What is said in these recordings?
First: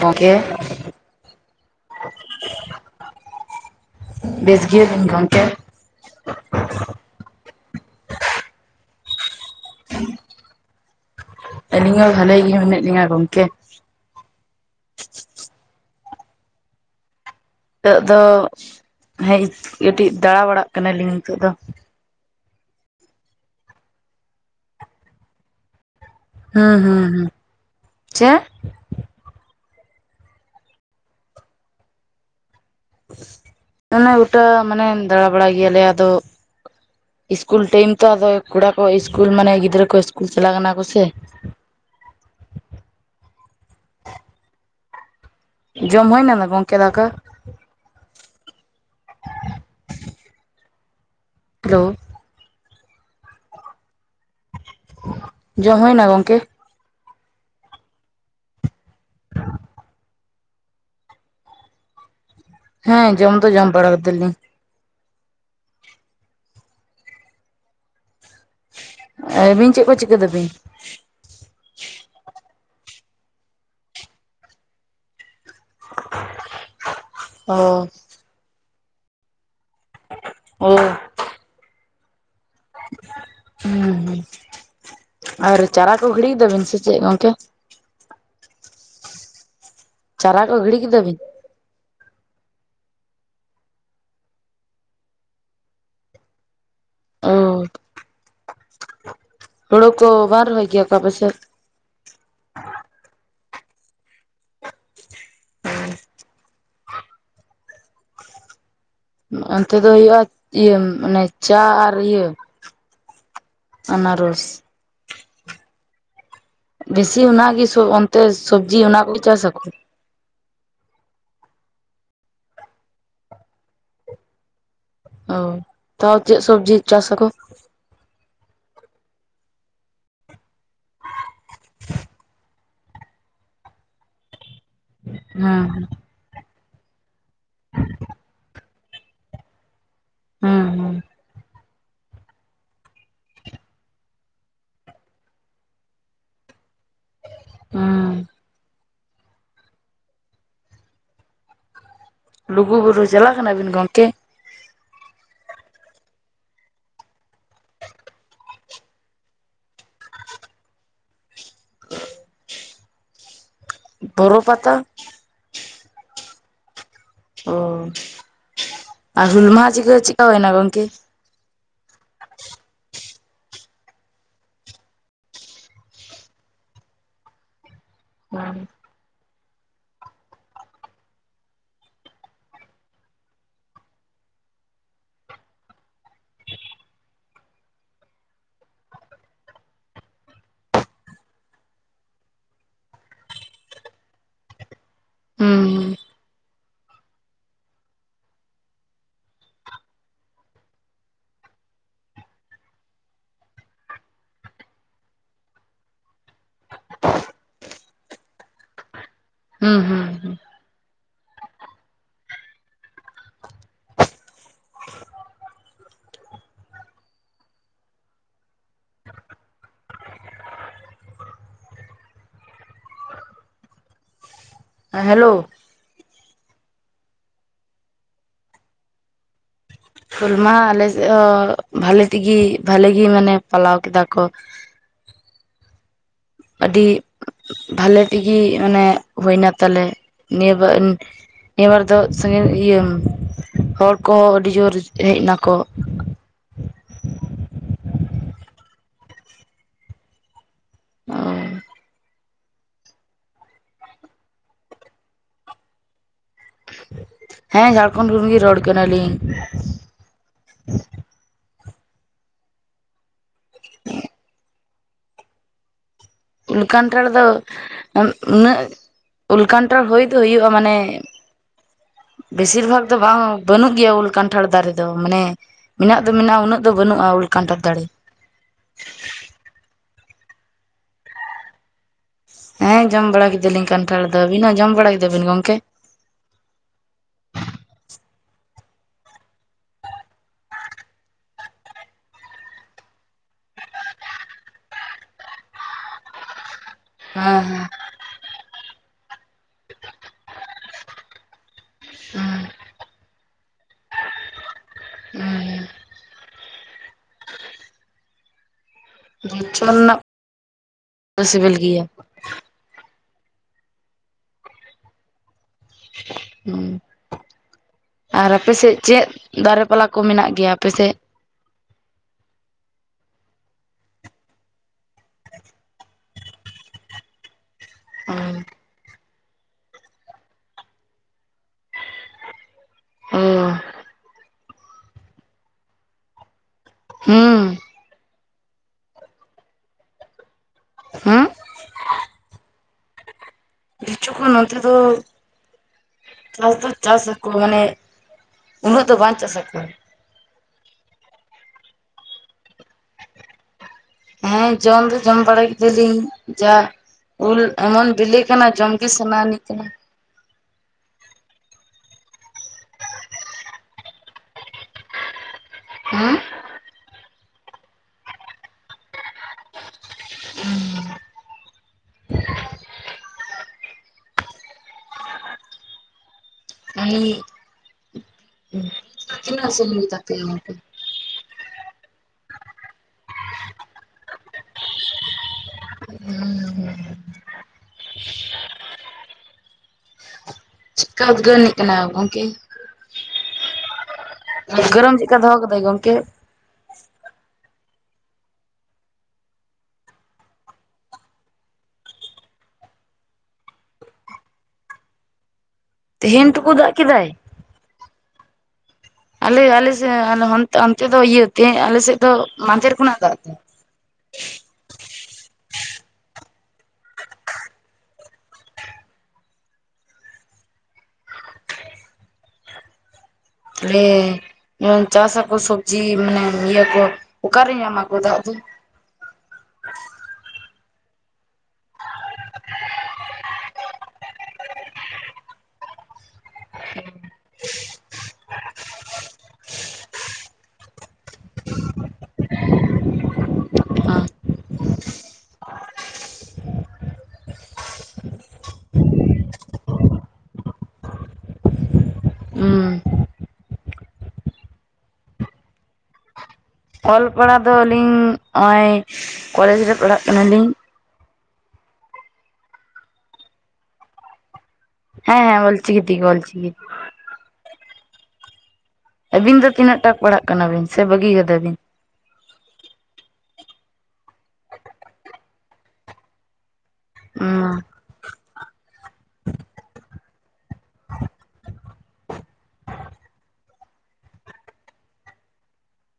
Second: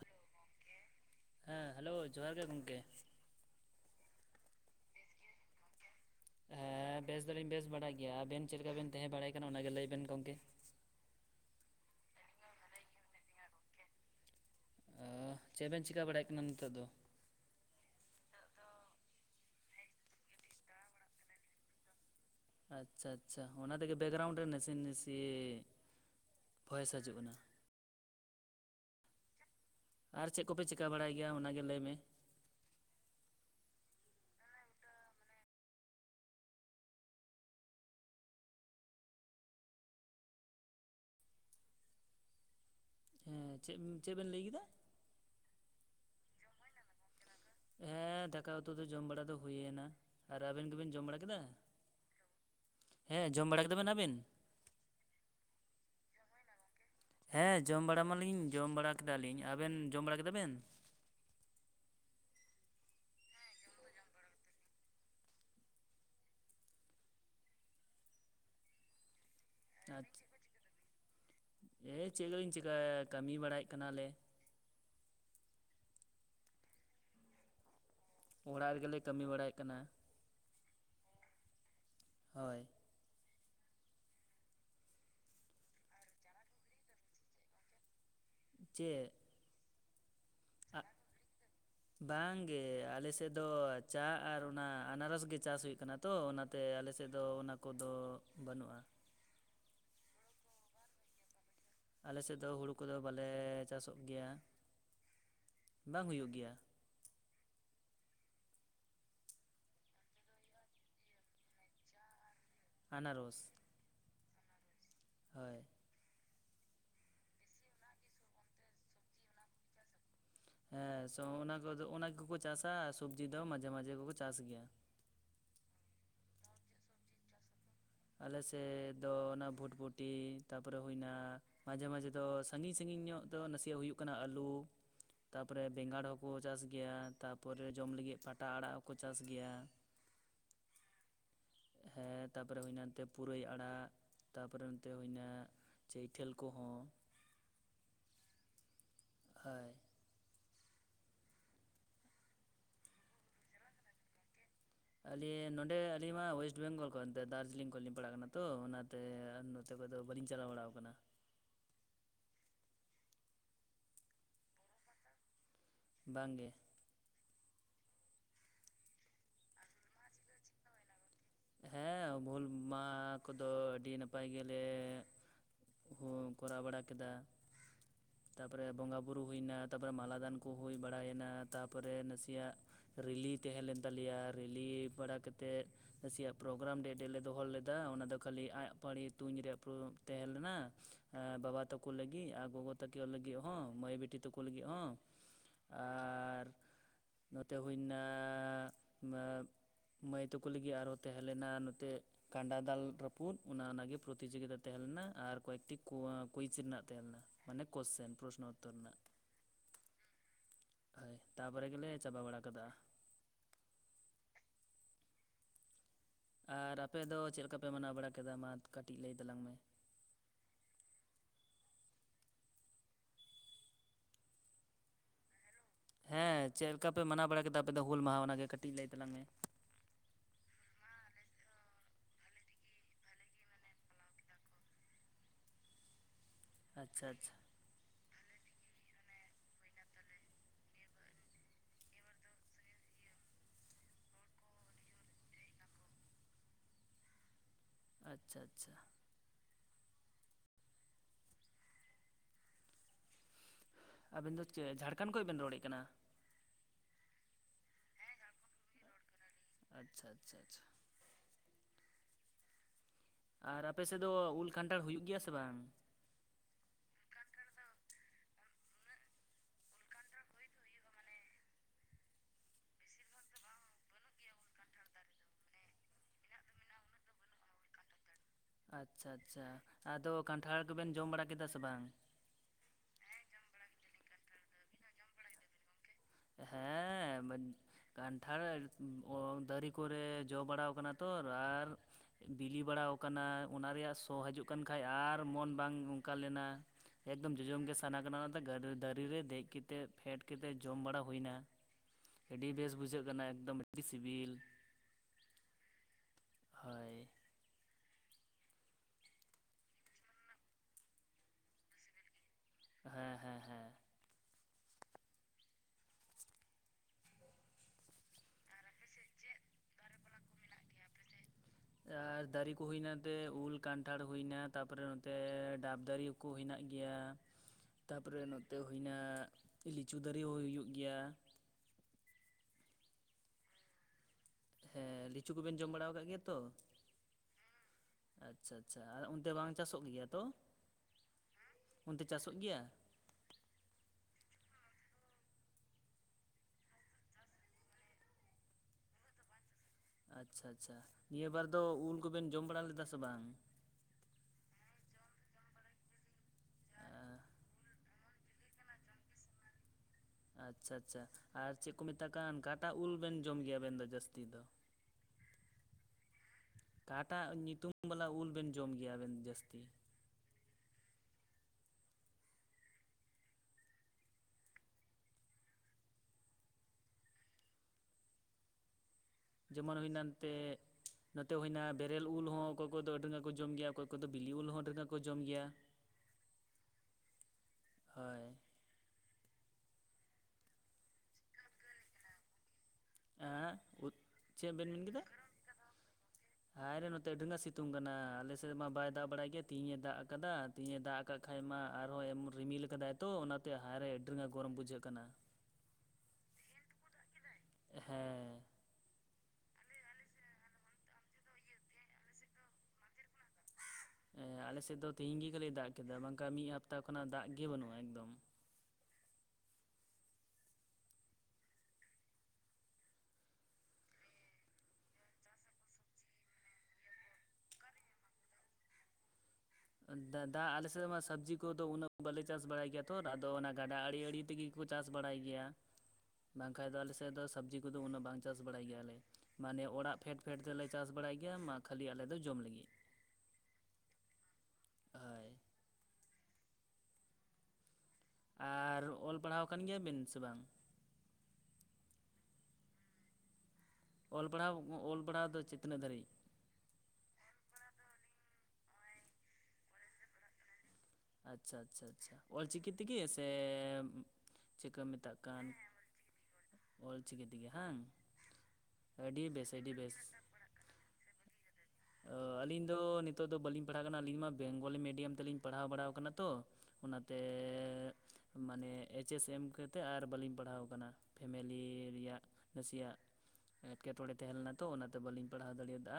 ᱦᱮᱸ ᱜᱚᱝᱠᱮ, ᱦᱮᱸ ᱦᱮᱞᱳ ᱡᱚᱦᱟᱨ ᱜᱮ ᱜᱚᱝᱠᱮ ᱾ ᱵᱮᱥ ᱜᱮᱭᱟᱵᱤᱱ ᱜᱚᱝᱠᱮ? ᱦᱮᱸ ᱵᱮᱥ ᱫᱚᱞᱤᱧ ᱵᱮᱥ ᱵᱟᱲᱟᱜ ᱜᱮᱭᱟ᱾ ᱟᱵᱮᱱ ᱪᱮᱫ ᱞᱮᱠᱟ ᱵᱮᱱ ᱛᱟᱦᱮᱸ ᱵᱟᱲᱟᱭ ᱠᱟᱱᱟ ᱚᱱᱟ ᱜᱮ ᱞᱟᱹᱭ ᱵᱮᱱ ᱜᱚᱢᱠᱮ? ᱟᱹᱞᱤᱧ ᱦᱚᱸ ᱵᱷᱟᱞᱮ ᱜᱮ ᱢᱮᱱᱟᱜ ᱞᱤᱧᱟᱹ ᱜᱚᱝᱠᱮ᱾ ᱪᱮᱫᱵᱮᱱ ᱪᱤᱠᱟ ᱵᱟᱲᱟᱭᱮᱫ ᱠᱟᱱᱟ ᱱᱤᱛᱚᱜ ᱫᱚ? ᱱᱤᱛᱚᱜ ᱫᱚ ᱦᱮᱸ ᱠᱟᱹᱴᱤᱡ ᱫᱟᱬᱟ ᱵᱟᱲᱟᱜ ᱠᱟᱱᱟ ᱞᱤᱧ ᱱᱤᱛᱚᱜ ᱫᱚ, ᱟᱪᱪᱷᱟ ᱟᱪᱪᱷᱟ, ᱚᱱᱟ ᱛᱮ ᱜᱮ ᱵᱮᱠᱜᱨᱟᱣᱩᱱᱰ ᱨᱮ ᱱᱟᱥᱮ ᱱᱟᱥᱮ ᱦᱩᱸ ᱵᱷᱚᱭᱮᱥ ᱦᱩᱸ ᱦᱤᱡᱩᱜ ᱦᱩᱸ᱾ ᱠᱟᱱᱟ ᱪᱮᱫ? ᱟᱨ ᱪᱮᱫ ᱠᱚ ᱯᱮ ᱪᱤᱠᱟᱹ ᱵᱟᱲᱟᱭ ᱜᱮᱭᱟ ᱚᱱᱟ ᱜᱮ ᱞᱟᱹᱭ ᱢᱮ? ᱚᱱᱮ ᱜᱚᱴᱟ ᱢᱟᱱᱮ ᱫᱟᱬᱟ ᱵᱟᱲᱟᱭ ᱜᱮᱭᱟᱞᱮ ᱟᱫᱚ ᱤᱥᱠᱩᱞ ᱴᱟᱭᱤᱢ ᱛᱚ ᱟᱫᱚ ᱠᱚᱲᱟ ᱠᱚ ᱤᱥᱠᱩᱞ ᱢᱟᱱᱮ ᱜᱤᱫᱽᱨᱟᱹ ᱠᱚ ᱤᱥᱠᱩᱞ ᱪᱟᱞᱟᱣ ᱠᱟᱱᱟ ᱠᱚ ᱥᱮ᱾ ᱦᱮᱸ ᱪᱮᱜ ᱪᱮᱫ ᱵᱮᱱ ᱞᱟᱹᱭ ᱠᱮᱫᱟ? ᱡᱚᱢ ᱦᱩᱭᱱᱟ ᱱᱟ ᱜᱚᱢᱠᱮ ᱫᱟᱠᱟ? ᱦᱮᱸ ᱫᱟᱠᱟ ᱩᱛᱩ ᱫᱚ ᱡᱚᱢ ᱵᱟᱲᱟ ᱫᱚ ᱦᱩᱭᱱᱟ, ᱟᱨ ᱟᱵᱮᱱ ᱫᱚᱵᱮᱱ ᱡᱚᱢ ᱵᱟᱲᱟ ᱠᱮᱫᱟ? ᱦᱮᱞᱳ ᱦᱮᱸ ᱡᱚᱢ ᱵᱟᱲᱟ ᱠᱮᱫᱟ ᱵᱮᱱ ᱟᱵᱮᱱ? ᱡᱚᱢ ᱦᱳᱭᱱᱟ ᱜᱚᱝᱠᱮ? ᱦᱮᱸ ᱡᱚᱢ ᱵᱟᱲᱟ ᱢᱟᱞᱤᱧ ᱡᱚᱢ ᱵᱟᱲᱟ ᱠᱮᱫᱟᱞᱤᱧ, ᱟᱵᱮᱱ ᱡᱚᱢ ᱵᱟᱲᱟ ᱠᱮᱫᱟ ᱵᱮᱱ? ᱦᱮᱸ ᱡᱚᱢ ᱫᱚ ᱡᱚᱢ ᱵᱟᱲᱟ ᱠᱮᱫᱟᱞᱤᱧ᱾ ᱟᱹᱵᱤᱱ ᱪᱮᱫ ᱠᱚ ᱟᱪᱪᱷᱟ ᱪᱤᱠᱟᱹ ᱫᱟᱹᱵᱤᱱ? ᱮ ᱪᱮᱫᱞᱤᱧ ᱪᱮᱠᱟᱭᱟ ᱠᱟᱹᱢᱤ ᱵᱟᱲᱟᱭᱮᱫ ᱠᱟᱱᱟᱞᱮ᱾ [unintelligible] ᱚ ᱚᱲᱟᱜ ᱨᱮᱜᱮᱞᱮ ᱠᱟᱹᱢᱤ ᱵᱟᱲᱟᱭᱮᱜ ᱠᱟᱱᱟ᱾ [unintelligible] ᱳ [inaudible] ᱦᱳᱭ ᱦᱩᱸ ᱦᱩᱸ ᱟᱨ ᱪᱟᱨᱟ ᱠᱚ ᱜᱤᱲᱤ ᱠᱮᱫᱟᱵᱤᱱ ᱥᱮ ᱪᱮᱫ ᱜᱚᱝᱠᱮ? ᱪᱮᱫ ᱪᱟᱨᱟ ᱠᱚ ᱜᱤᱲᱤ ᱠᱮᱫᱟ ᱵᱤᱱ? ᱵᱟᱝ ᱜᱮ ᱟᱞᱮᱥᱮᱫ ᱫᱚ ᱪᱟ ᱟᱨ ᱚᱱᱟ ᱟᱱᱟᱨᱚᱥ ᱜᱮ ᱪᱟᱥ ᱦᱩᱭᱩᱜ ᱠᱟᱱᱟ ᱛᱚ ᱚᱱᱟ ᱛᱮ ᱟᱞᱮᱥᱮᱫ ᱫᱚ ᱚᱱᱟ ᱚ ᱠᱚᱫᱚ ᱵᱟᱹᱱᱩᱜᱼᱟ᱾ ᱦᱲᱳ ᱠᱚ ᱵᱟ ᱨᱚᱦᱚᱭ ᱜᱮᱭᱟ ᱠᱚ ᱟᱯᱮ ᱥᱮᱫ? ᱟᱞᱮ ᱥᱮᱫ ᱫᱚ ᱦᱩᱲᱩ ᱠᱚᱫᱚ ᱵᱟᱞᱮ ᱪᱟᱥᱚᱜ ᱜᱮᱭᱟ ᱵᱟᱝ ᱦᱩᱭᱩᱜ ᱜᱮᱭᱟ᱾ ᱚᱱᱛᱮ ᱫᱚ ᱦᱩᱭᱩᱜᱼᱟ ᱤᱭᱟᱹ ᱚᱱᱮ ᱪᱟ ᱟᱨ ᱤᱭᱟᱹ? ᱟᱱᱟᱨᱚᱥ ᱟᱱᱟᱨᱚᱥ ᱦᱳᱭ ᱵᱮᱥᱤ ᱚᱱᱟᱜᱮ ᱥᱚ ᱚᱱᱛᱮ ᱥᱚᱵᱽᱡᱤ ᱚᱱᱟ ᱠᱚ ᱪᱟᱥ ᱟᱠᱚ? ᱦᱮᱸ ᱥᱚ ᱚᱱᱟ ᱠᱚᱫᱚ ᱚᱱᱟ ᱜᱮᱠᱚ ᱪᱟᱥᱟ ᱥᱚᱵᱡᱤ ᱫᱚ ᱢᱟᱡᱷᱮ ᱢᱟᱡᱷᱮ ᱠᱚᱠᱚ ᱪᱟᱥ ᱜᱮᱭᱟ᱾ ᱳ ᱛᱟᱣ ᱪᱮᱫ ᱥᱚᱵᱽᱡᱤ ᱪᱟᱥ ᱟᱠᱚ? ᱟᱞᱮ ᱥᱮᱫ ᱫᱚ ᱚᱱᱟ ᱵᱷᱩᱴᱵᱷᱩᱴᱤ ᱛᱟᱯᱚᱨᱮ ᱦᱩᱭᱱᱟ ᱢᱟᱡᱷᱮ ᱢᱟᱡᱷᱮ ᱫᱚ ᱥᱟᱺᱜᱤᱧ ᱥᱟᱺᱜᱤ ᱧᱚᱜ ᱫᱚ ᱱᱟᱥᱮᱭᱟᱜ ᱦᱩᱭᱩᱜ ᱠᱟᱱᱟ ᱟᱞᱩ ᱛᱟᱯᱚᱨᱮ ᱦᱩᱸ ᱵᱮᱸᱜᱟᱲ ᱦᱚᱸᱠᱚ ᱪᱟᱥ ᱜᱮᱭᱟ᱾ ᱛᱟᱯᱚᱨᱮ ᱡᱚᱢ ᱞᱟᱹᱜᱤᱫ ᱯᱟᱴᱟ ᱟᱲᱟᱜ ᱦᱚᱸᱠᱚ ᱪᱟᱥ ᱜᱮᱭᱟ᱾ ᱦᱚᱸ ᱦᱚᱸ ᱦᱮᱸ ᱛᱟᱨᱯᱚᱨᱮ ᱦᱩᱭᱱᱟ ᱮᱱᱛᱮ ᱯᱩᱨᱟᱹᱭ ᱟᱲᱟᱜ, ᱛᱟᱯᱚᱨᱮ ᱚᱱᱛᱮ ᱦᱩᱭᱱᱟ ᱪᱟᱹᱭᱴᱷᱮᱞ ᱠᱚᱦᱚᱸ, ᱦᱚᱸᱻ ᱦᱳᱭ ᱞᱩᱜᱩᱵᱩᱨᱩ ᱪᱟᱞᱟᱣ ᱠᱟᱱᱟᱵᱤᱱ ᱜᱚᱝᱠᱮ? ᱟᱞᱤᱧ ᱱᱚᱸᱰᱮ ᱟᱹᱞᱤᱧᱢᱟ ᱚᱭᱮᱥᱴ ᱵᱮᱝᱜᱚᱞ ᱠᱷᱚᱱ ᱫᱟ ᱫᱟᱨᱡᱤᱞᱤᱝ ᱠᱷᱚᱱᱞᱤᱧ ᱯᱟᱲᱟᱜ ᱠᱟᱱᱟ ᱛᱚ ᱚᱱᱟᱛᱮ ᱛᱚᱵᱮ ᱫᱚ ᱵᱟᱹᱞᱤᱧ ᱪᱟᱞᱟᱣ ᱵᱟᱲᱟ ᱟᱠᱟᱱᱟ᱾ ᱵᱚᱨᱚ ᱯᱟᱛᱟ? ᱵᱟᱝᱜᱮ ᱚ ᱟᱨ ᱦᱩᱞ ᱢᱟᱦᱟ ᱪᱤᱠᱟᱹ ᱪᱮᱫᱠᱟ ᱦᱩᱭᱱᱟ ᱜᱚᱝᱠᱮ? ᱦᱮᱸ ᱵᱷᱩᱞ ᱢᱟ ᱠᱚᱫᱚ ᱟᱹᱰᱤ ᱱᱟᱯᱟᱭ ᱜᱮᱞᱮ ᱦᱩᱸ ᱠᱚᱨᱟᱣ ᱵᱟᱲᱟ ᱠᱮᱫᱟ, ᱦᱩᱸ ᱛᱟᱯᱚᱨᱮ ᱵᱚᱸᱜᱟ ᱵᱩᱨᱩ ᱦᱩᱭᱱᱟ ᱛᱟᱯᱚᱨᱮ ᱢᱟᱞᱟᱫᱟᱱ ᱠᱚ ᱦᱩᱭ ᱵᱟᱲᱟᱭᱮᱱᱟ ᱛᱟᱯᱚᱨᱮ ᱱᱟᱥᱮᱭᱟᱜ ᱨᱮᱞᱤ ᱛᱟᱦᱮᱸ ᱞᱮᱱ ᱛᱟᱞᱮᱭᱟ ᱨᱮᱞᱤ ᱵᱟᱲᱟ ᱠᱟᱛᱮᱫ ᱥᱮᱭᱟᱜ ᱯᱨᱳᱜᱨᱟᱢ ᱰᱮ ᱰᱮᱡ ᱞᱮ ᱫᱚᱦᱚ ᱞᱮᱫᱟ ᱚᱱᱟ ᱫᱚ ᱠᱷᱟᱹᱞᱤ ᱟᱜ ᱯᱟᱹᱲᱤ ᱛᱩᱧ ᱨᱟᱯᱩ ᱛᱟᱦᱮᱸ ᱞᱮᱱᱟ! ᱵᱟᱵᱟ ᱛᱟᱠᱚ ᱞᱟᱹᱜᱤᱫ ᱟᱨ ᱜᱚᱜᱚ ᱛᱟᱠᱚ ᱞᱟᱹᱜᱤᱫ ᱦᱚᱸ ᱢᱟᱹᱭ ᱵᱤᱴᱤ ᱛᱟᱠᱚ ᱞᱟᱹᱜᱤᱫ ᱦᱚᱸ ᱾ ᱦᱩᱸ ᱟᱨ‌‌ ᱱᱚᱛᱮ ᱦᱩᱭᱱᱟ ᱢᱟᱹᱭ ᱛᱟᱠᱚ ᱞᱟᱹᱜᱤᱫ ᱟᱨᱦᱚᱸ ᱛᱟᱦᱮᱸ ᱞᱮᱱᱟ ᱱᱚᱛᱮ ᱠᱟᱸᱰᱟ ᱫᱟᱞ ᱨᱟᱹᱯᱩᱫ ᱚᱱᱟ ᱚᱱᱟᱜᱮ ᱯᱨᱚᱛᱤᱡᱳᱜᱤᱛᱟ ᱛᱟᱦᱮᱸ ᱞᱮᱱᱟ ᱟᱨ ᱠᱚᱭᱮᱠᱴᱤ ᱠᱩᱭᱤᱪ ᱨᱮᱱᱟᱜ ᱛᱟᱦᱮᱸ ᱞᱮᱱᱟ ᱾ ᱢᱟᱱᱮ ᱠᱚᱳᱥᱪᱮᱱ ᱯᱨᱚᱥᱱᱚ ᱩᱛᱚᱨ ᱱᱟᱜ ᱦᱩᱸ ᱦᱩᱸ ᱦᱩᱸ ᱦᱳᱭ ᱛᱟᱯᱚᱨᱮ ᱜᱮᱞᱮ ᱪᱟᱵᱟ ᱵᱟᱲᱟ ᱠᱟᱫᱟ ᱟᱨ ᱟᱯᱮ ᱫᱚ ᱪᱮᱫ ᱞᱮᱠᱟ ᱯᱮ ᱢᱟᱱᱟᱣ ᱵᱟᱲᱟ ᱠᱮᱫᱟ? ᱢᱟ ᱠᱟᱹᱴᱤᱡ ᱞᱟᱹᱭ ᱛᱟᱞᱟᱝ ᱢᱮ ᱦᱮᱸ ᱦᱮᱞᱳ ᱦᱮᱸ ᱪᱮᱫ ᱞᱮᱠᱟ ᱯᱮ ᱢᱟᱱᱟᱣ ᱵᱟᱲᱟ ᱠᱮᱫᱟ ᱟᱯᱮ ᱫᱚ ᱦᱩᱞ ᱢᱟᱦᱟ ᱚᱱᱟᱜᱮ ᱠᱟᱹᱴᱤᱡ ᱞᱟᱹᱭ ᱛᱟᱞᱟᱝ ᱢᱮ ᱦᱩᱞ ᱢᱟᱦᱟ ᱟᱞᱮ ᱥᱮᱫ ᱦᱚᱸ ᱵᱷᱟᱞᱮ ᱛᱮᱜᱤ ᱵᱷᱟᱞᱮᱜᱮ ᱢᱟᱱᱮ ᱯᱟᱞᱟᱣ ᱠᱮᱫᱟ ᱠᱚ ᱟᱹᱰᱤ ᱟᱪᱪᱷᱟ ᱟᱪᱪᱷᱟ ᱵᱷᱟᱞᱮ ᱛᱮᱜᱮ ᱢᱟᱱᱮ ᱦᱩᱭᱱᱟ ᱛᱟᱞᱮ ᱱᱤᱭᱟᱹ ᱵᱟᱨ ᱱᱤᱭᱟᱹᱵᱟᱨ ᱫᱚ ᱥᱟᱺᱜᱤᱧ ᱤᱭᱟᱹ ᱦᱚᱲ ᱠᱚᱦᱚᱸ ᱟᱹᱰᱤ ᱡᱳᱨ ᱦᱮᱡᱱᱟ ᱠᱚ ᱟᱪᱪᱷᱟ ᱟᱪᱪᱷᱟ [inaudible] ᱟᱵᱤᱱ ᱫᱚ ᱪᱮᱜ ᱡᱷᱟᱲᱠᱷᱟᱱ ᱠᱷᱚᱡ ᱵᱮᱱ ᱨᱚᱲᱮᱜ ᱠᱟᱱᱟ ᱾ ᱦᱮᱸ ᱡᱷᱟᱲᱠᱷᱚᱸᱰ ᱠᱷᱚᱱᱜᱮ ᱨᱚᱲ ᱠᱟᱱᱟᱞᱤᱧ ᱟᱪᱪᱷᱟ ᱟᱪᱪᱷᱟ ᱟᱪᱪᱷᱟ ᱟᱨ ᱟᱯᱮ ᱥᱮᱫ ᱫᱚ ᱩᱞ ᱠᱟᱱᱴᱷᱟᱲ ᱦᱩᱭᱩᱜ ᱜᱮᱭᱟ ᱥᱮ ᱵᱟᱝ? ᱩᱞ ᱠᱟᱱᱛᱷᱟᱲ ᱫᱚ ᱩᱱᱟᱹᱜ ᱩᱞ ᱠᱟᱱᱴᱷᱟᱲ ᱦᱩᱭ ᱫᱚ ᱦᱩᱭᱩᱜᱼᱟ ᱢᱟᱱᱮ ᱵᱮᱥᱤᱨ ᱵᱷᱟᱜᱽ ᱫᱚ ᱵᱟᱝ ᱵᱟᱹᱱᱩᱜ ᱜᱮᱭᱟ ᱩᱞ ᱠᱟᱱᱴᱷᱟᱲ ᱫᱟᱨᱮ ᱫᱚ ᱢᱟᱱᱮ ᱢᱮᱱᱟᱜ ᱫᱚ ᱢᱮᱱᱟᱜᱼᱟ ᱩᱱᱟᱹᱜ ᱫᱚ ᱵᱟᱹᱱᱩᱜᱼᱟ ᱩᱞ ᱠᱟᱱᱴᱟᱲ ᱫᱟᱲᱮ ᱟᱪᱪᱷᱟ ᱟᱪᱪᱷᱟ ᱟᱫᱚ ᱠᱟᱱᱴᱷᱟᱲ ᱠᱚᱵᱮᱱ ᱡᱚᱢ ᱵᱟᱲᱟ ᱠᱮᱫᱟ ᱥᱮ ᱵᱟᱝ? ᱦᱮᱸ ᱡᱚᱢ ᱵᱟᱲᱟ ᱠᱮᱫᱟᱞᱤᱧ ᱠᱟᱱᱴᱷᱟᱲ ᱫᱚ ᱟᱹᱵᱤᱱᱦᱚ ᱡᱚᱢ ᱵᱟᱲᱟ ᱠᱮᱫᱟᱵᱤᱱ ᱜᱚᱝᱠᱮ ᱦᱮᱸ ᱠᱟᱱᱴᱷᱟᱲ ᱫᱟᱨᱮ ᱠᱚᱨᱮ ᱡᱚ ᱵᱟᱲᱟᱣ ᱟᱠᱟᱱᱟ ᱛᱚ ᱟᱨ ᱵᱤᱞᱤ ᱵᱟᱲ ᱠᱟᱱᱟ ᱚᱱᱟ ᱨᱮᱭᱟᱜ ᱥᱚ ᱦᱤᱡᱩᱜ ᱠᱟᱱ ᱠᱷᱟᱡ ᱟᱨ ᱢᱚᱱ ᱵᱟᱝ ᱚᱱᱠᱟ ᱞᱮᱱᱟ ᱮᱠᱫᱚᱢ ᱦᱮᱸ ᱡᱚᱡᱚᱢ ᱜᱮ ᱥᱟᱱᱟ ᱠᱟᱱᱟ ᱚᱱᱟᱛᱮ ᱫᱟᱨᱮ ᱨᱮ ᱫᱮᱡ ᱠᱟᱛᱮᱫ ᱯᱷᱮᱰ ᱠᱟ ᱠᱟᱛᱮᱫ ᱡᱚᱢ ᱵᱟᱲᱟ ᱦᱩᱭ ᱮᱱᱟ ᱦᱮᱸ ᱟᱹᱰᱤ ᱵᱮᱥ ᱵᱩᱡᱷᱟᱹᱜ ᱠᱟᱱᱟ ᱮᱠᱫᱚᱢ ᱟᱹᱰᱤ ᱥᱤᱵᱤᱞ ᱦᱩᱸ [unintelligible] ᱦᱳᱭ ᱱᱤᱪᱚᱞ ᱱᱟᱯ ᱥᱤᱵᱤᱞ ᱜᱮᱭᱟ ᱦᱮᱸ ᱦᱮᱸ ᱦᱮᱸ ᱦᱩᱸ [unintelligible] ᱟᱨ ᱟᱯᱮᱥᱮᱫ ᱪᱮᱫ? ᱫᱟᱨᱮ ᱯᱟᱞᱟ ᱠᱚ ᱢᱮᱱᱟᱜ ᱜᱮᱭᱟ ᱟᱯᱮᱥᱮᱫ ᱟᱨ ᱫᱟᱨᱮ ᱠᱩ ᱦᱩᱭᱱᱟ ᱱᱚᱛᱮ ᱩᱞ ᱠᱟᱱᱴᱷᱟᱲ ᱦᱩᱭᱱᱟ ᱛᱟᱯᱚᱨᱮ ᱱᱚᱛᱮ ᱰᱟᱵ ᱫᱟᱨᱮ ᱠᱚ ᱦᱮᱱᱟᱜ ᱜᱮᱭᱟ [inaudible] ᱛᱟᱯᱚᱨᱮ ᱱᱚᱛᱮ ᱦᱩᱭᱱᱟ ᱞᱤᱪᱩ ᱫᱟᱨᱮ ᱦᱚᱸ ᱦᱩᱭᱩᱜ ᱜᱮᱭᱟ ᱚ ᱦᱮᱸ ᱞᱤᱪᱩ ᱠᱚᱵᱮᱱ ᱡᱚᱢ ᱵᱟᱲᱟ ᱠᱟᱜ ᱜᱮᱭᱟ ᱛᱚ ᱦᱩᱸ ᱟᱪᱪᱷᱟ ᱟᱪᱪᱷᱟ ᱟᱨ ᱚᱱᱛᱮ ᱵᱟᱝ ᱪᱟᱥᱚᱜ ᱜᱮᱭᱟ ᱛᱚ ᱦᱩᱸ ᱚᱱᱛᱮ ᱪᱟᱥᱚᱜ ᱜᱮᱭᱟ? ᱠᱤᱪᱷᱩ ᱠᱷᱚᱱ ᱱᱚᱛᱮ ᱫᱚ ᱪᱟᱥ ᱫᱚ ᱪᱟᱥ ᱟᱠᱚ ᱢᱟᱱᱮ ᱩᱱᱟᱹᱜ ᱫᱚ ᱵᱟᱝ ᱪᱟᱥᱟᱠᱚ ᱟᱪᱪᱷᱟ ᱟᱪᱪᱷᱟ ᱱᱤᱭᱟᱹ ᱵᱟᱨ ᱫᱚ ᱩᱞ ᱠᱚᱵᱮᱱ ᱡᱚᱢ ᱵᱟᱲᱟ ᱞᱮᱫᱟ ᱥᱮ ᱵᱟᱝ? ᱦᱮᱸ ᱡᱚᱢ ᱫᱚ ᱡᱚᱢ ᱵᱟᱲᱟ ᱠᱮᱫᱟᱞᱤᱧ ᱡᱟ ᱩᱞ ᱮᱢᱚᱱ ᱵᱤᱞᱤ ᱠᱟᱱᱟ ᱡᱚᱢᱜᱮ ᱥᱟᱱᱟ ᱟᱱᱤᱡ ᱠᱟᱱᱟ ᱟᱪᱪᱷᱟ ᱟᱪᱪᱷᱟ ᱟᱨ ᱪᱮᱜ ᱠᱚ ᱢᱮᱛᱟᱜ ᱠᱟᱱ ᱠᱟᱴᱟᱜ ᱩᱞ ᱵᱮᱱ ᱡᱚᱢ ᱜᱮᱭᱟ ᱟᱵᱮᱱ ᱫᱚ ᱡᱟᱹᱥᱛᱤ ᱫᱚ ᱦᱮᱸ ᱚᱠᱟᱴᱟᱜ ᱧᱩᱛᱩᱢ ᱵᱟᱞᱟ ᱩᱞ ᱵᱮᱱ ᱡᱚᱢ ᱜᱮᱭᱟᱵᱮᱱ ᱡᱟᱹᱥᱛᱤ? [unintelligible] ᱛᱤᱱᱟᱹᱜ ᱡᱮᱢᱚᱱ ᱥᱟᱺᱜᱤᱧ ᱦᱩᱭᱱᱟ ᱛᱟᱯᱮᱭᱟ ᱮᱱᱛᱮ ᱜᱚᱝᱠᱮ ᱱᱚᱛᱮ ᱦᱩᱭᱱᱟ ᱵᱮᱨᱮᱞ ᱩᱞ ᱦᱚᱸ ᱚᱠᱚᱭ ᱠᱚᱫᱚ ᱟᱹᱰᱤ ᱨᱟᱸᱜᱟ ᱠᱚ ᱡᱚᱢ ᱜᱮᱭᱟ ᱚᱠᱚᱭ ᱠᱚᱫᱚ ᱵᱤᱞᱤ ᱩᱞ ᱦᱚᱸ ᱟᱹᱰᱤ ᱨᱟᱸᱜᱟ ᱠᱚ ᱡᱚᱢ ᱜᱮᱭᱟ᱾ ᱩᱸ ᱦᱳᱭ ᱪᱮᱫ ᱠᱟ ᱩᱫᱽᱜᱟᱹᱨᱟᱱᱤᱡ ᱠᱟᱱᱟ ᱜᱚᱝᱠᱮ ᱦᱮᱸ ᱩᱫ ᱪᱮᱫ ᱵᱮᱱ ᱢᱮᱱ ᱩᱫᱽᱜᱟᱹᱨᱟᱢ ᱠᱮᱫᱟ? ᱪᱮᱫᱠᱟ ᱫᱚᱦᱚ ᱠᱟᱫᱟᱭ ᱜᱚᱝᱠᱮ ᱦᱟᱭᱨᱮ ᱱᱚᱛᱮ ᱟᱹᱰᱤ ᱨᱟᱸᱜᱟ ᱥᱤᱛᱩᱝ ᱠᱟᱱᱟ ᱟᱞᱮᱥᱮᱫ ᱢᱟ ᱵᱟᱭ ᱫᱟᱜ ᱵᱟᱲᱟᱭ ᱜᱮᱭᱟ ᱛ ᱛᱮᱦᱤᱧᱮ ᱫᱟᱜ ᱟᱠᱟᱫᱟ᱾ ᱛᱤᱦᱧᱮ ᱫᱟᱜ ᱟᱠᱟᱫ ᱠᱷᱟᱡ ᱢᱟ ᱟᱨᱚ ᱮᱢᱚᱱ ᱨᱤᱢᱤᱞ ᱟᱠᱟᱫᱟᱭ ᱛᱚ, ᱚᱱᱟᱛᱮ ᱦᱟᱭ ᱨᱮ ᱟᱹᱰᱤ ᱨᱟᱸᱜᱟ ᱜᱚᱨᱚᱢ ᱵᱩᱡᱷᱟᱹᱜ ᱠᱟᱱᱟ᱾ ᱛᱦᱮᱧ ᱴᱩᱠᱩ ᱫᱟᱜ ᱠᱮᱫᱟᱭ? ᱦᱮᱸ ᱟᱞᱮ ᱟᱞᱮ ᱥᱮᱫ ᱦᱚᱱ ᱚᱱᱛᱮ ᱫᱚ ᱤᱭᱟᱹ ᱛᱮ ᱟᱞᱮᱥᱮᱫ ᱫᱚ ᱢᱟᱫᱷᱮᱨ ᱠᱷᱚᱱᱟᱜ ᱫᱟᱜ ᱮᱫᱟ᱾ ᱮᱸ ᱟᱞᱮᱥᱮᱫ ᱫᱚ ᱛᱤᱦᱤᱧ ᱜᱤ ᱠᱷᱟᱞᱤ ᱫᱟᱜ ᱠᱮᱫᱟ ᱵᱟᱝᱠᱷᱟᱱ ᱢᱤᱫ ᱦᱟᱯᱛᱟ ᱠᱷᱚᱱᱟᱜ ᱫᱟᱜ ᱜᱮ ᱵᱟᱹᱱᱩᱜᱼᱟ ᱮᱠᱫᱚᱢ ᱛᱟᱦᱞᱮ ᱡᱮᱢᱚᱱ ᱪᱟᱥ ᱟᱠᱚ ᱥᱚᱵᱽᱡᱤ ᱢᱟᱱᱮ ᱤᱭᱟᱹ ᱠᱚ ᱚᱠᱟᱨᱮ ᱧᱟᱢᱟᱠᱚ ᱫᱟᱜ ᱫᱚ? ᱫᱟᱜ ᱟᱞᱮ ᱥᱮᱫ ᱨᱮᱢᱟ ᱥᱚᱵᱽᱡᱤ ᱠᱚᱫᱚ ᱩᱱᱟᱹᱜ ᱵᱟᱞᱮ ᱪᱟᱥ ᱵᱟᱲᱟᱭ ᱜᱮᱭᱟ ᱛᱚ, ᱟᱫᱚ ᱚᱱᱟ ᱜᱟᱰᱟ ᱟᱲᱮ ᱟᱲᱮ ᱛᱮᱜᱮ ᱠᱚ ᱪᱟᱥ ᱵᱟᱲᱟᱭ ᱜᱮᱭᱟ᱾ ᱵᱟᱝᱠᱷᱟᱱ ᱫᱚ ᱟᱞᱮᱥᱮᱫ ᱫᱚ ᱥᱚᱵᱽᱡᱤ ᱠᱚᱫᱚ ᱩᱱᱟᱹᱜ ᱵᱟᱝ ᱪᱟᱥ ᱵᱟᱲᱟᱭ ᱜᱮᱭᱟᱞᱮ ᱢᱟᱱᱮ ᱚᱲᱟᱜ ᱯᱷᱮᱰ ᱯᱷᱮᱰ ᱛᱮᱞᱮ ᱪᱟᱥ ᱵᱟᱲᱟᱭ ᱜᱮᱭᱟ ᱢᱟ ᱠᱷᱟᱹᱞᱤ ᱟᱞᱮ ᱫᱚ ᱡᱚᱢ ᱞᱟᱹᱜᱤᱫ᱾ ᱚ ᱦᱳᱭ ᱟᱨ ᱚᱞ ᱯᱟᱲᱦᱟᱣ ᱟᱠᱟᱱ ᱜᱮᱭᱟ ᱵᱤᱱ ᱥᱮ ᱵᱟᱝ? ᱦᱩᱸ ᱚᱞ ᱯᱟᱲᱟᱣ ᱚᱞ ᱯᱟᱲᱟᱣ ᱫᱚ ᱛᱤᱱᱟᱹᱜ ᱫᱷᱟᱹᱨᱤᱡ ᱚᱞ ᱯᱟᱲᱦᱟᱣ ᱫᱚ ᱟᱹᱞᱤᱧ ᱱᱚᱜᱼᱚᱭ ᱠᱚᱞᱮᱡᱽ ᱨᱮ ᱯᱟᱲᱦᱟᱜ ᱠᱟᱱᱟ ᱞᱤᱧ? ᱟᱪᱪᱷᱟ ᱟᱪᱪᱷᱟ ᱟᱪᱪᱷᱟ ᱚᱞᱪᱤᱠᱤ ᱛᱮᱜᱮ ᱥᱮ ᱪᱮᱫ ᱦᱮᱸ ᱦᱮᱸ ᱚᱞ ᱪᱤᱠᱤ ᱛᱮᱜᱮ ᱚᱞ ᱪᱤᱠᱤ᱾ ᱚᱞ ᱪᱤᱠᱤ ᱛᱮᱜᱮ ᱦᱟᱸᱝ ᱟᱹᱵᱤᱱ ᱫᱚ ᱛᱤᱱᱟᱹᱜ ᱴᱟ ᱯᱟᱲᱦᱟᱜ ᱠᱟᱱᱟ ᱵᱤᱱ ᱥᱮ ᱵᱟᱹᱜᱤ ᱠᱟᱫᱟ ᱵᱤᱱ ᱟᱹᱞᱤᱧ ᱫᱚ ᱱᱤᱛᱚᱜ ᱫᱚ ᱵᱟᱹᱞᱤᱧ ᱯᱟᱲᱦᱟᱜ ᱠᱟᱱᱟ, ᱟᱹᱞᱤᱧ ᱢᱟ ᱵᱮᱝᱜᱽᱞᱤ ᱢᱤᱰᱤᱭᱟᱢ ᱛᱮᱞᱤᱧ ᱯᱟᱲᱦᱟᱣ ᱵᱟᱲᱟᱟᱣ ᱠᱟᱱᱟ ᱛᱚ᱾ ᱚᱱᱟ ᱛᱮ ᱦᱩᱸ ᱢᱟᱱᱮ ᱮ ᱪᱮᱥ ᱮᱢ ᱠᱟᱛᱮᱫ ᱟᱨ ᱵᱟᱹᱞᱤᱧ ᱯᱟᱲᱦᱟᱣ ᱟᱠᱟᱱᱟ ᱯᱷᱮᱢᱮᱞᱤ ᱨᱮᱭᱟᱜ ᱱᱟᱥᱮᱭᱟᱜ ᱮᱸᱴᱠᱮᱴᱚᱬᱮ ᱛᱟᱦᱮᱸ ᱞᱮᱱᱟ ᱛᱚ ᱚᱱᱟᱛᱮ ᱵᱟᱹᱞᱤᱧ ᱯᱟᱲᱦᱟᱣ ᱫᱟᱲᱮᱭᱟᱫᱟ᱾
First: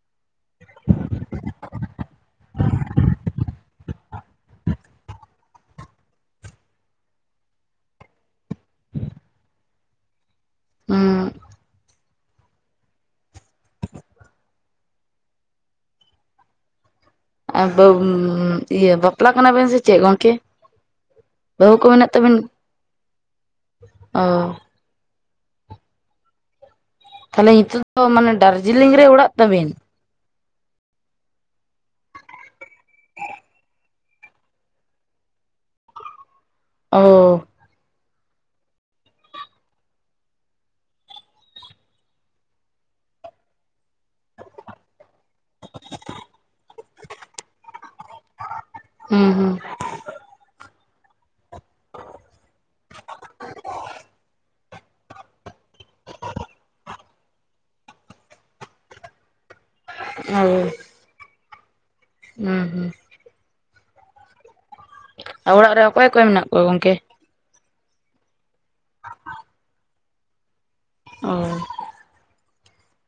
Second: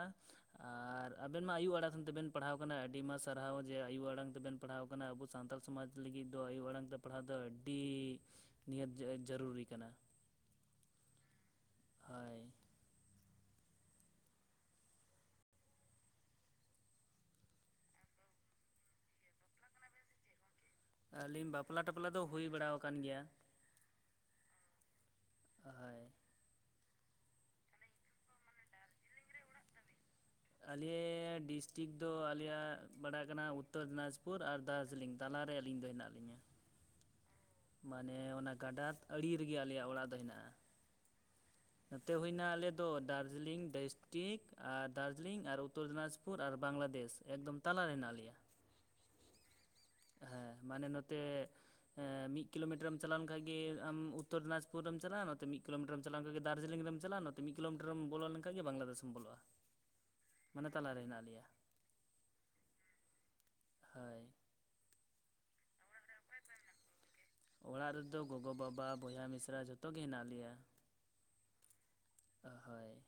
ᱟᱨ ᱟᱵᱮᱱ ᱢᱟ ᱟᱭᱩ ᱟᱲᱟᱝ ᱛᱮ ᱛᱮᱵᱮᱱ ᱯᱟᱲᱦᱟᱣ ᱟᱠᱟᱱᱟ ᱟᱹᱰᱤ ᱢᱟ ᱥᱟᱨᱦᱟᱣ ᱡᱮ ᱟᱭᱩ ᱟᱲᱟᱝ ᱛᱮᱵᱮᱱ ᱯᱟᱲᱦᱟᱣ ᱟᱠᱟᱱᱟ ᱟᱵᱚ ᱥᱟᱱᱛᱟᱞ ᱥᱚᱢᱟᱡᱽ ᱞᱟᱹᱜᱤᱫ ᱫᱚ ᱟᱭᱳ ᱟᱲᱟᱝ ᱛᱮ ᱯᱟᱲᱦᱟᱣ ᱫᱚ ᱟᱹᱰᱤ ᱱᱤᱦᱟᱹᱛᱤ ᱡᱟᱹᱨᱩᱨᱤ ᱠᱟᱱᱟ᱾ ᱦᱚᱭ ᱟᱨ ᱤᱭᱟᱹ ᱵᱟᱯᱞᱟ ᱠᱟᱱᱟ ᱵᱮᱱ ᱥᱮ ᱪᱮᱫ ᱜᱚᱢᱠᱮ? ᱟᱹᱞᱤᱧ ᱵᱟᱯᱞᱟᱼ ᱴᱟᱯᱞᱟ ᱫᱚ ᱦᱩᱭ ᱵᱟᱲ ᱟᱠᱟᱱ ᱜᱮᱭᱟ᱾ ᱚ ᱦᱚᱭ ᱛᱟᱦᱚᱞᱮ ᱱᱤᱛᱚᱜ ᱫᱚ ᱢᱟᱱᱮ ᱰᱟᱨᱡᱤᱞᱤᱝ ᱨᱮ ᱚᱲᱟᱜ ᱛᱟᱵᱤᱱ ᱟᱞᱮ ᱰᱤᱥᱴᱤᱠ ᱫᱚ ᱟᱞᱮᱭᱟᱜ ᱯᱟᱲᱟᱜ ᱠᱟᱱᱟ ᱩᱛᱛᱚᱨ ᱫᱤᱱᱟᱡᱽᱯᱩᱨ ᱟᱨ ᱫᱟᱨᱡᱤᱞᱤᱝ ᱛᱟᱞᱟᱨᱮ ᱟᱹᱞᱤᱧ ᱫᱚ ᱦᱮᱱᱟᱜ ᱞᱤᱧᱟᱹ᱾ ᱳ ᱢᱟᱱᱮ ᱚᱱᱟ ᱜᱟᱰᱟ ᱟᱲᱮ ᱨᱮᱜᱮ ᱟᱞᱮᱭᱟᱜ ᱚᱲᱟᱜ ᱫᱚ ᱦᱮᱱᱟᱜᱼᱟ᱾ ᱱᱚᱛᱮ ᱦᱩᱭᱱᱟ ᱟᱞᱮᱫᱚ ᱫᱟᱨᱡᱤᱞᱤᱝ ᱰᱮᱥ ᱴᱤᱠ ᱟᱨ ᱫᱟᱨᱡᱤᱞᱤᱝ ᱟᱨ ᱩᱛᱛᱚᱨ ᱫᱤᱱᱟᱡᱽᱯᱩᱨ ᱟᱨ ᱵᱟᱝᱞᱟᱫᱮᱥ ᱮᱠᱫᱚᱢ ᱛᱟᱞᱟᱨᱮ ᱦᱮᱱᱟᱜ ᱞᱤᱧᱟ᱾ ᱦᱮᱸ ᱦᱩᱸ ᱦᱮᱸ ᱢᱟᱱᱮ ᱱᱚᱛᱮ ᱢᱤᱫ ᱠᱤᱞᱳᱢᱤᱴᱟᱨᱮᱢ ᱪᱟᱞᱟᱣ ᱞᱮᱱᱠᱷᱟᱱ ᱜᱮ ᱟᱢ ᱩᱛᱚᱨ ᱫᱤᱱᱟᱡᱽᱯᱩᱨ ᱮᱢ ᱪᱟᱞᱟᱜᱼᱟ ᱱᱚᱛᱮ ᱢᱤᱫ ᱠᱤᱞᱳᱢᱤᱴᱟᱨ ᱮᱢ ᱪᱟᱞᱟᱣ ᱞᱮᱱᱟᱱ ᱜᱮ ᱫᱟᱨᱡᱤᱞᱤᱝ ᱨᱮᱢ ᱪᱟᱞᱟᱜᱼᱟ ᱱᱚᱛᱮ ᱢᱤᱫ ᱠᱤᱞᱳᱢᱤᱴᱟᱨᱮᱢ ᱵᱚᱞᱚ ᱞᱮᱠᱷᱟᱱ ᱜᱮ ᱵᱟᱝᱞᱟᱫᱮᱹᱥᱮᱢ ᱵᱚᱞᱚᱜᱼᱟ ᱦᱮᱸ ᱨᱮ ᱦᱮᱱᱟᱜ ᱞᱮᱭᱟ ᱦᱩᱸ ᱦᱩᱸ ᱦᱳᱭ ᱟᱨ ᱚᱲᱟᱜ ᱨᱮ ᱚᱠᱚᱭ ᱚᱠᱚᱭ ᱢᱮᱱᱟᱜ ᱠᱚᱣᱟ ᱜᱚᱝᱠᱮ ᱚᱲᱟᱜ ᱨᱮᱫᱚ ᱜᱚᱜᱚᱼᱵᱟᱵᱟ ᱵᱚᱭᱦᱟ ᱢᱤᱥᱨᱟ ᱡᱷᱚᱛᱚ ᱜᱮ ᱦᱮᱱᱟᱜ ᱞᱮᱭᱟ ᱚ ᱦᱳᱭ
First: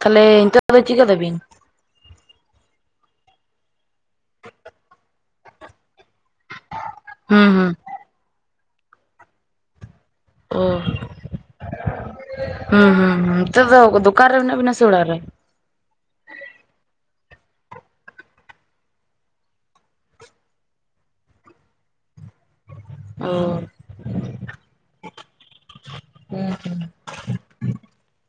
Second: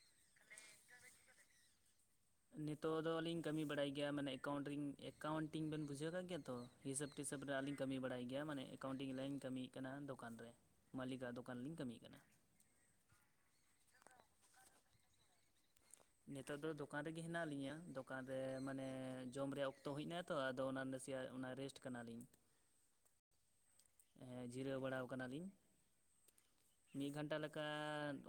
ᱛᱟᱦᱞᱮ ᱱᱤᱛᱚᱜ ᱫᱚ ᱪᱤᱠᱟᱹᱭ ᱫᱟᱵᱤᱱ ᱱᱤᱛᱚᱜ ᱫᱚᱞᱤᱧ ᱠᱟᱹᱢᱤ ᱵᱟᱲᱟᱭ ᱜᱮᱭᱟ ᱢᱟᱱᱮ ᱮᱠᱟᱣᱩᱱᱴ ᱨᱮᱧ ᱮᱠᱟᱣᱩᱱᱴᱤᱝ ᱵᱮᱱ ᱵᱩᱡᱷᱟᱹᱣ ᱟᱠᱟᱫ ᱜᱮᱭᱟ ᱛᱚ ᱦᱤᱥᱟᱹᱵᱽ ᱴᱤᱥᱟᱹᱵᱽ ᱦᱩᱸ ᱨᱮᱭᱟᱜ ᱦᱩᱸ ᱟᱞᱤᱧ ᱠᱟᱹᱢᱤ ᱵᱟᱲᱟᱭ ᱜᱮᱭᱟ ᱢᱟᱱᱮ ᱮᱠᱟᱣᱩᱱᱴᱤᱝ ᱞᱟᱭᱤᱱ ᱠᱟᱹᱢᱤ ᱠᱟᱱᱟ ᱫᱚᱠᱟᱱ ᱨᱮ ᱚ ᱢᱟᱹᱟᱞᱤᱠᱟᱜ ᱫᱚᱠᱟᱱ ᱨᱮᱞᱤᱧ ᱠᱟᱹᱢᱤ ᱠᱟᱱᱟ ᱦᱩᱸ ᱦᱩᱸ ᱦᱩ ᱱᱤᱛᱚᱜ ᱫᱚ ᱫᱚᱠᱟᱱ ᱨᱮ ᱢᱮᱱᱟᱜ ᱵᱤᱱᱟ ᱥᱮ ᱚᱲᱟᱜ ᱨᱮ ᱱᱤᱛᱚᱜ ᱫᱚ ᱫᱚᱠᱟᱱ ᱨᱮᱜᱮ ᱦᱮᱱᱟᱜ ᱞᱤᱧᱟᱹ ᱫᱚᱠᱟᱱ ᱨᱮ ᱢᱟᱱᱮ ᱡᱚᱢ ᱨᱮᱭᱟᱜ ᱚᱠᱛᱚ ᱦᱩᱭ ᱮᱱᱟ ᱛᱚ ᱟᱫᱚ ᱚᱱᱟ ᱱᱟᱥᱮᱭᱟᱜ ᱚᱱᱟ ᱨᱮᱥᱴ ᱠᱟᱱᱟᱞᱤᱧ ᱚ ᱦᱮᱸ ᱡᱤᱨᱟᱹᱣ ᱵᱟᱲᱟ ᱠᱟᱱᱟᱞᱤᱧ ᱦᱩᱸ ᱦᱩᱸ ᱢᱤᱫ ᱜᱷᱟᱱᱴᱟ ᱞᱮᱠᱟ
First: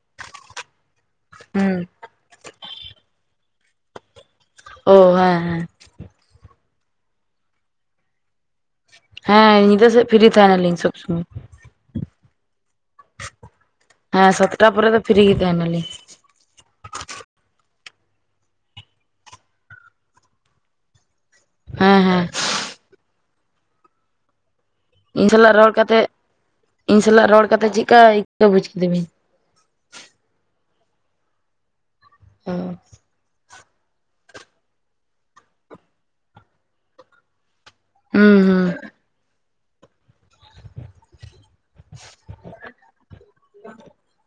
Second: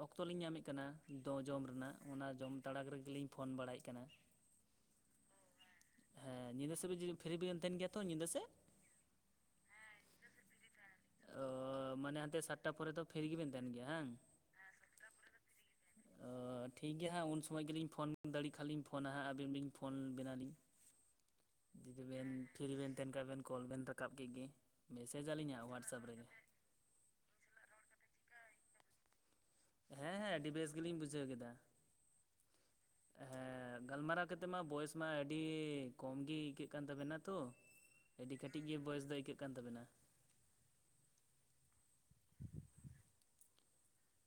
ᱚᱠᱛᱚ ᱞᱤᱧ ᱧᱟᱢᱮᱫ ᱠᱟᱱᱟ ᱫᱚ ᱡᱚᱢ ᱦᱩᱸ ᱨᱮᱱᱟᱜ ᱚᱱᱟ ᱡᱚᱢ ᱛᱟᱲᱟᱠ ᱨᱮᱜᱮ ᱞᱤᱧ ᱯᱷᱳᱱ ᱵᱟᱲᱟᱭᱮᱫ ᱠᱟᱱᱟ ᱚ ᱦᱮᱸ ᱦᱮᱸ ᱦᱮᱸ ᱧᱤᱫᱟᱹ ᱥᱮᱫ ᱯᱷᱨᱤ ᱵᱤᱱ ᱛᱟᱦᱮᱸᱱ ᱜᱮᱭᱟ ᱛᱚ ᱧᱤᱫᱟᱹ ᱥᱮᱫ ᱦᱮᱸ ᱧᱤᱫᱟᱹ ᱥᱮᱫ ᱯᱷᱤᱨᱤ ᱛᱟᱦᱮᱱᱟ ᱞᱤᱧ ᱥᱚᱵ ᱥᱚᱢᱚᱭ ᱚ ᱢᱟᱱᱮ ᱦᱟᱱᱛᱮ ᱥᱟᱛᱴᱟ ᱯᱚᱨᱮ ᱫᱚ ᱯᱷᱤᱨᱤ ᱜᱮᱵᱮᱱ ᱛᱟᱦᱮᱱ ᱜᱮᱭᱟ ᱦᱟᱝ ᱦᱮᱸ ᱥᱟᱛᱴᱟ ᱯᱚᱨᱮ ᱫᱚ ᱯᱷᱤᱨᱤ ᱜᱮ ᱛᱟᱦᱮᱱᱟ ᱞᱤᱧ ᱚ ᱴᱷᱤᱠᱜᱮᱭᱟ ᱦᱟᱸᱜ ᱩᱱ ᱥᱚᱢᱚᱭ ᱜᱮᱞᱤᱧ ᱯᱷᱳᱱ ᱫᱟᱲᱮᱭᱟᱜ ᱠᱷᱟᱱ ᱞᱤᱧ ᱯᱷᱳᱱᱟ ᱦᱟᱸᱜ ᱟᱹᱵᱤᱱ ᱞᱤᱧ ᱯᱷᱳᱱ ᱵᱤᱱᱟ ᱞᱤᱧ ᱦᱮᱸ ᱡᱩᱫᱤ ᱦᱮᱸ ᱵᱮᱱ ᱯᱷᱨᱤ ᱵᱮᱱ ᱛᱟᱦᱮᱸᱱ ᱠᱷᱟᱡ ᱵᱮᱱ ᱠᱚᱞ ᱵᱮᱱ ᱨᱟᱠᱟᱵ ᱠᱮᱫ ᱜᱮ ᱢᱮᱥᱮᱡ ᱤᱧ ᱟᱹᱞᱤᱧ ᱥᱟᱞᱟᱜ ᱦᱟᱜ ᱨᱚᱲ ᱦᱳᱣᱟᱴᱥᱮᱯ ᱠᱟᱛᱮᱜ ᱨᱮᱜᱮ ᱤᱧ ᱥᱟᱞᱟᱜ ᱨᱚᱲ ᱠᱟᱛᱮᱫ ᱪᱮᱫ ᱞᱮᱠᱟ ᱟᱹᱭᱠᱟᱹᱭ ᱵᱩᱡ ᱠᱮᱫᱟ ᱵᱤᱱ ᱦᱮᱸ ᱦᱮᱸ ᱟᱹᱰᱤ ᱵᱮᱥ ᱜᱮᱞᱤᱧ ᱵᱩᱡᱷᱟᱹᱣ ᱠᱮᱫᱟ ᱦᱚᱸ ᱦᱮᱸ ᱜᱟᱞᱢᱟᱨᱟᱣ ᱠᱟᱛᱮᱜ ᱢᱟ ᱵᱚᱭᱮᱥ ᱢᱟ ᱟᱹᱰᱤ ᱠᱚᱢ ᱜᱮ ᱟᱹᱭᱠᱟᱹᱜ ᱠᱟᱱ ᱛᱟᱵᱮᱱᱟ ᱛᱚ ᱦᱩᱸ ᱟᱹᱰᱤ ᱠᱟᱹᱴᱤᱡ ᱦᱩᱸ ᱜᱮ ᱵᱚᱭᱮᱥ ᱫᱚ ᱟᱹᱭᱠᱟᱹᱜ ᱠᱟᱱ ᱛᱟᱵᱮᱱᱟ [unintelligible]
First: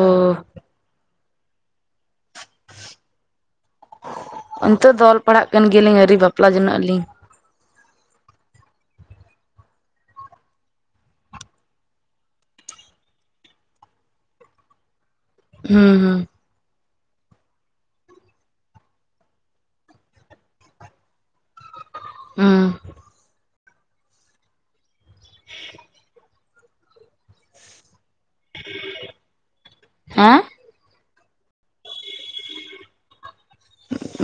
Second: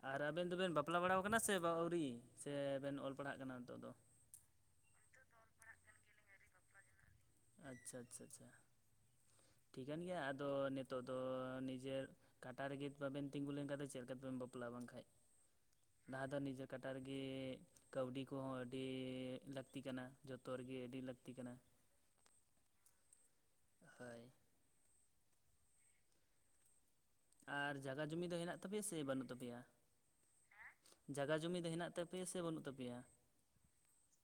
ᱚ ᱟᱨ ᱟᱵᱮᱱ ᱫᱚᱵᱮᱱ ᱵᱟᱯᱞᱟ ᱵᱟᱲᱟ ᱟᱠᱟᱱᱟ ᱥᱮ ᱵᱟ ᱟᱹᱣᱨᱤ ᱥᱮ ᱵᱮᱱ ᱚᱞ ᱯᱟᱲᱦᱟᱜ ᱠᱟᱱᱟ ᱱᱤᱛᱚᱜ ᱫᱚ ᱱᱤᱛᱳᱜ ᱫᱚ ᱚᱞ ᱯᱟᱲᱦᱟᱜ ᱠᱟᱱ ᱜᱮᱭᱟᱞᱤᱧ ᱟᱹᱣᱨᱤ ᱵᱟᱯᱞᱟ ᱡᱚᱱᱚᱜ ᱟᱞᱤᱧ ᱟᱪᱪᱷᱟ ᱟᱪᱪᱷᱟ ᱟᱪᱪᱷᱟ ᱴᱷᱤᱠᱟᱹᱱ ᱜᱮᱭᱟ ᱟᱫᱚ ᱱᱤᱛᱚᱜ ᱫᱚ ᱱᱤᱡᱮᱨ ᱠᱟᱴᱟ ᱨᱮᱜᱮ ᱵᱟᱵᱮᱱ ᱛᱤᱸᱜᱩ ᱞᱮᱱᱠᱷᱟᱱ ᱫᱚ ᱪᱮᱫ ᱞᱮᱠᱟᱛᱮᱵᱮᱱ ᱵᱟᱯᱞᱟᱼᱟ ᱵᱟᱝᱠᱷᱟᱱ ᱦᱩᱸ ᱦᱩᱸ ᱞᱟᱦᱟ ᱫᱚ ᱱᱤᱡᱮ ᱠᱟᱴᱟ ᱨᱮᱜᱮ ᱠᱟᱹᱣᱰᱤ ᱠᱚᱦᱚᱸ ᱟᱹᱰᱤ ᱞᱟᱹᱠᱛᱤ ᱠᱟᱱᱟ ᱡᱚᱛᱚ ᱨᱮᱜᱮ ᱟᱹᱰᱤ ᱞᱟᱹᱠᱛᱤ ᱠᱟᱱᱟ ᱦᱩᱸ ᱦᱚᱭ ᱟᱨ ᱡᱟᱭᱜᱟ ᱡᱚᱢᱤ ᱫᱚ ᱦᱮᱱᱟᱜ ᱛᱟᱯᱮᱭᱟ ᱥᱮ ᱵᱟᱹᱱᱩᱜ ᱛᱟᱯᱮᱭᱟ ᱦᱮᱸ ᱡᱟᱭᱜᱟ ᱡᱩᱢᱤ ᱫᱚ ᱦᱮᱱᱟᱜ ᱛᱟᱯᱮᱭᱟ ᱥᱮ ᱵᱟᱹᱱᱩᱜ ᱛᱟᱯᱮᱭᱟ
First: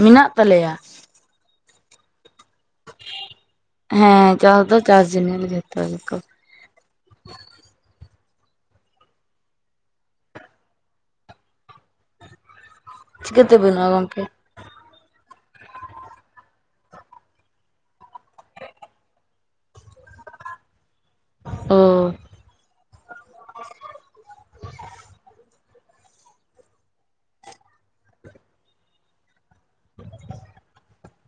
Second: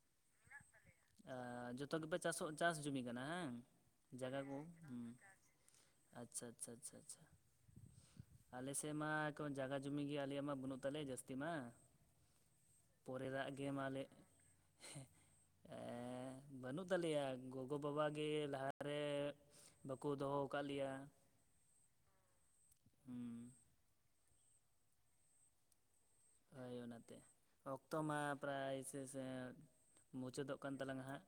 ᱢᱮᱱᱟᱜ ᱛᱟᱞᱮᱭᱟ ᱟ ᱡᱚᱛᱚ ᱜᱮᱯᱮ ᱪᱟᱥᱚᱜ ᱪᱟᱥ ᱡᱩᱢᱤ ᱠᱟᱱᱟ ᱦᱮᱸ ᱦᱮᱸ ᱡᱟᱭᱜᱟ ᱠᱚ ᱪᱟᱥ ᱫᱚ ᱪᱟᱥ ᱡᱤᱱᱤᱥ ᱫᱚ ᱡᱚᱛᱚ ᱜᱮᱠᱚ ᱟᱪᱪᱷᱟ ᱟᱪᱪᱷᱟ ᱟᱪᱪᱷᱟ ᱟᱪᱪᱷᱟ ᱟᱞᱮᱵᱥᱮᱫ ᱢᱟ ᱠᱚᱱᱚ ᱡᱟᱭᱜᱟ ᱡᱩᱢᱤ ᱜᱮ ᱟᱞᱮᱭᱟᱜ ᱢᱟ ᱵᱟᱹᱱᱩᱜ ᱛᱟᱞᱮᱭᱟ ᱡᱟᱹᱥᱛᱤ ᱢᱟ ᱯᱚᱨᱮ ᱫᱟᱜ ᱪᱤᱠᱟᱹᱛᱮ ᱜᱮ ᱵᱟᱹᱱᱩᱜᱼᱟ ᱢᱟᱞᱮ ᱜᱚᱝᱠᱮ ᱵᱟᱹᱱᱩᱜ ᱛᱟᱞᱮᱭᱟ ᱜᱚᱜᱚ ᱵᱟᱵᱟᱜ ᱜᱮ ᱞᱟᱦᱟᱨᱮ ᱵᱟᱠᱚ ᱫᱚᱦᱚ ᱟᱠᱟᱫ ᱞᱮᱭᱟ ᱚ ᱦᱩᱸ [inaudible] ᱦᱳᱭ ᱚᱱᱟᱛᱮ ᱚᱠᱛᱚ ᱢᱟ ᱯᱨᱟᱭ ᱥᱮᱥ ᱥᱮ ᱢᱩᱪᱟᱹᱫᱚᱜ ᱠᱟᱱ ᱛᱟᱞᱟᱝ-ᱟ ᱦᱟᱸᱜ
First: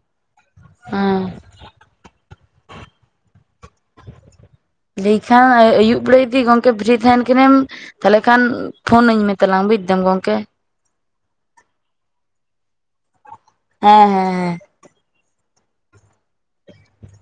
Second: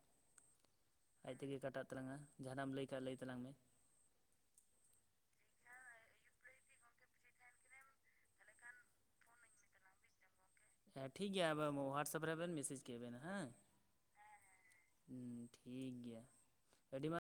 ᱦᱮᱸ ᱟᱡᱛᱮᱜᱮ ᱠᱟᱴᱟᱜ ᱛᱟᱞᱟᱝ ᱟ ᱡᱟᱦᱟᱱᱟᱜ ᱮᱢ ᱞᱟᱹᱭ ᱠᱷᱟᱱ ᱞᱟᱹᱭ ᱛᱟᱞᱟᱝ ᱢᱮ ᱞᱟᱹᱭ ᱠᱷᱟᱱ ᱟᱹᱭᱩᱵ ᱵᱮᱲᱟ ᱡᱩᱫᱤ ᱜᱚᱝᱠᱮ ᱯᱷᱤᱨᱤ ᱛᱟᱦᱮᱱ ᱠᱟᱱᱟᱮᱢ ᱛᱟᱦᱚᱞᱮ ᱠᱷᱟᱱ ᱯᱷᱳᱱᱟᱹᱧ ᱢᱮ ᱛᱟᱞᱟᱝ ᱵᱩᱡᱫᱟᱢ ᱜᱚᱢᱠᱮ ᱦᱮᱸ ᱴᱷᱤᱠᱜᱮᱭᱟ ᱟᱵᱮᱱ ᱦᱳᱣᱟᱴᱥᱮᱯ ᱨᱮ ᱟᱵᱮᱱ ᱢᱮᱥᱮᱡᱽ ᱠᱮ ᱵᱮᱱ ᱦᱮᱸ ᱦᱮᱸ ᱦᱮᱸ ᱦᱮᱸ ᱦᱩᱸ ᱴᱷᱤᱠ ᱜᱮᱭᱟ ᱟᱹᱰᱤ ᱢᱟ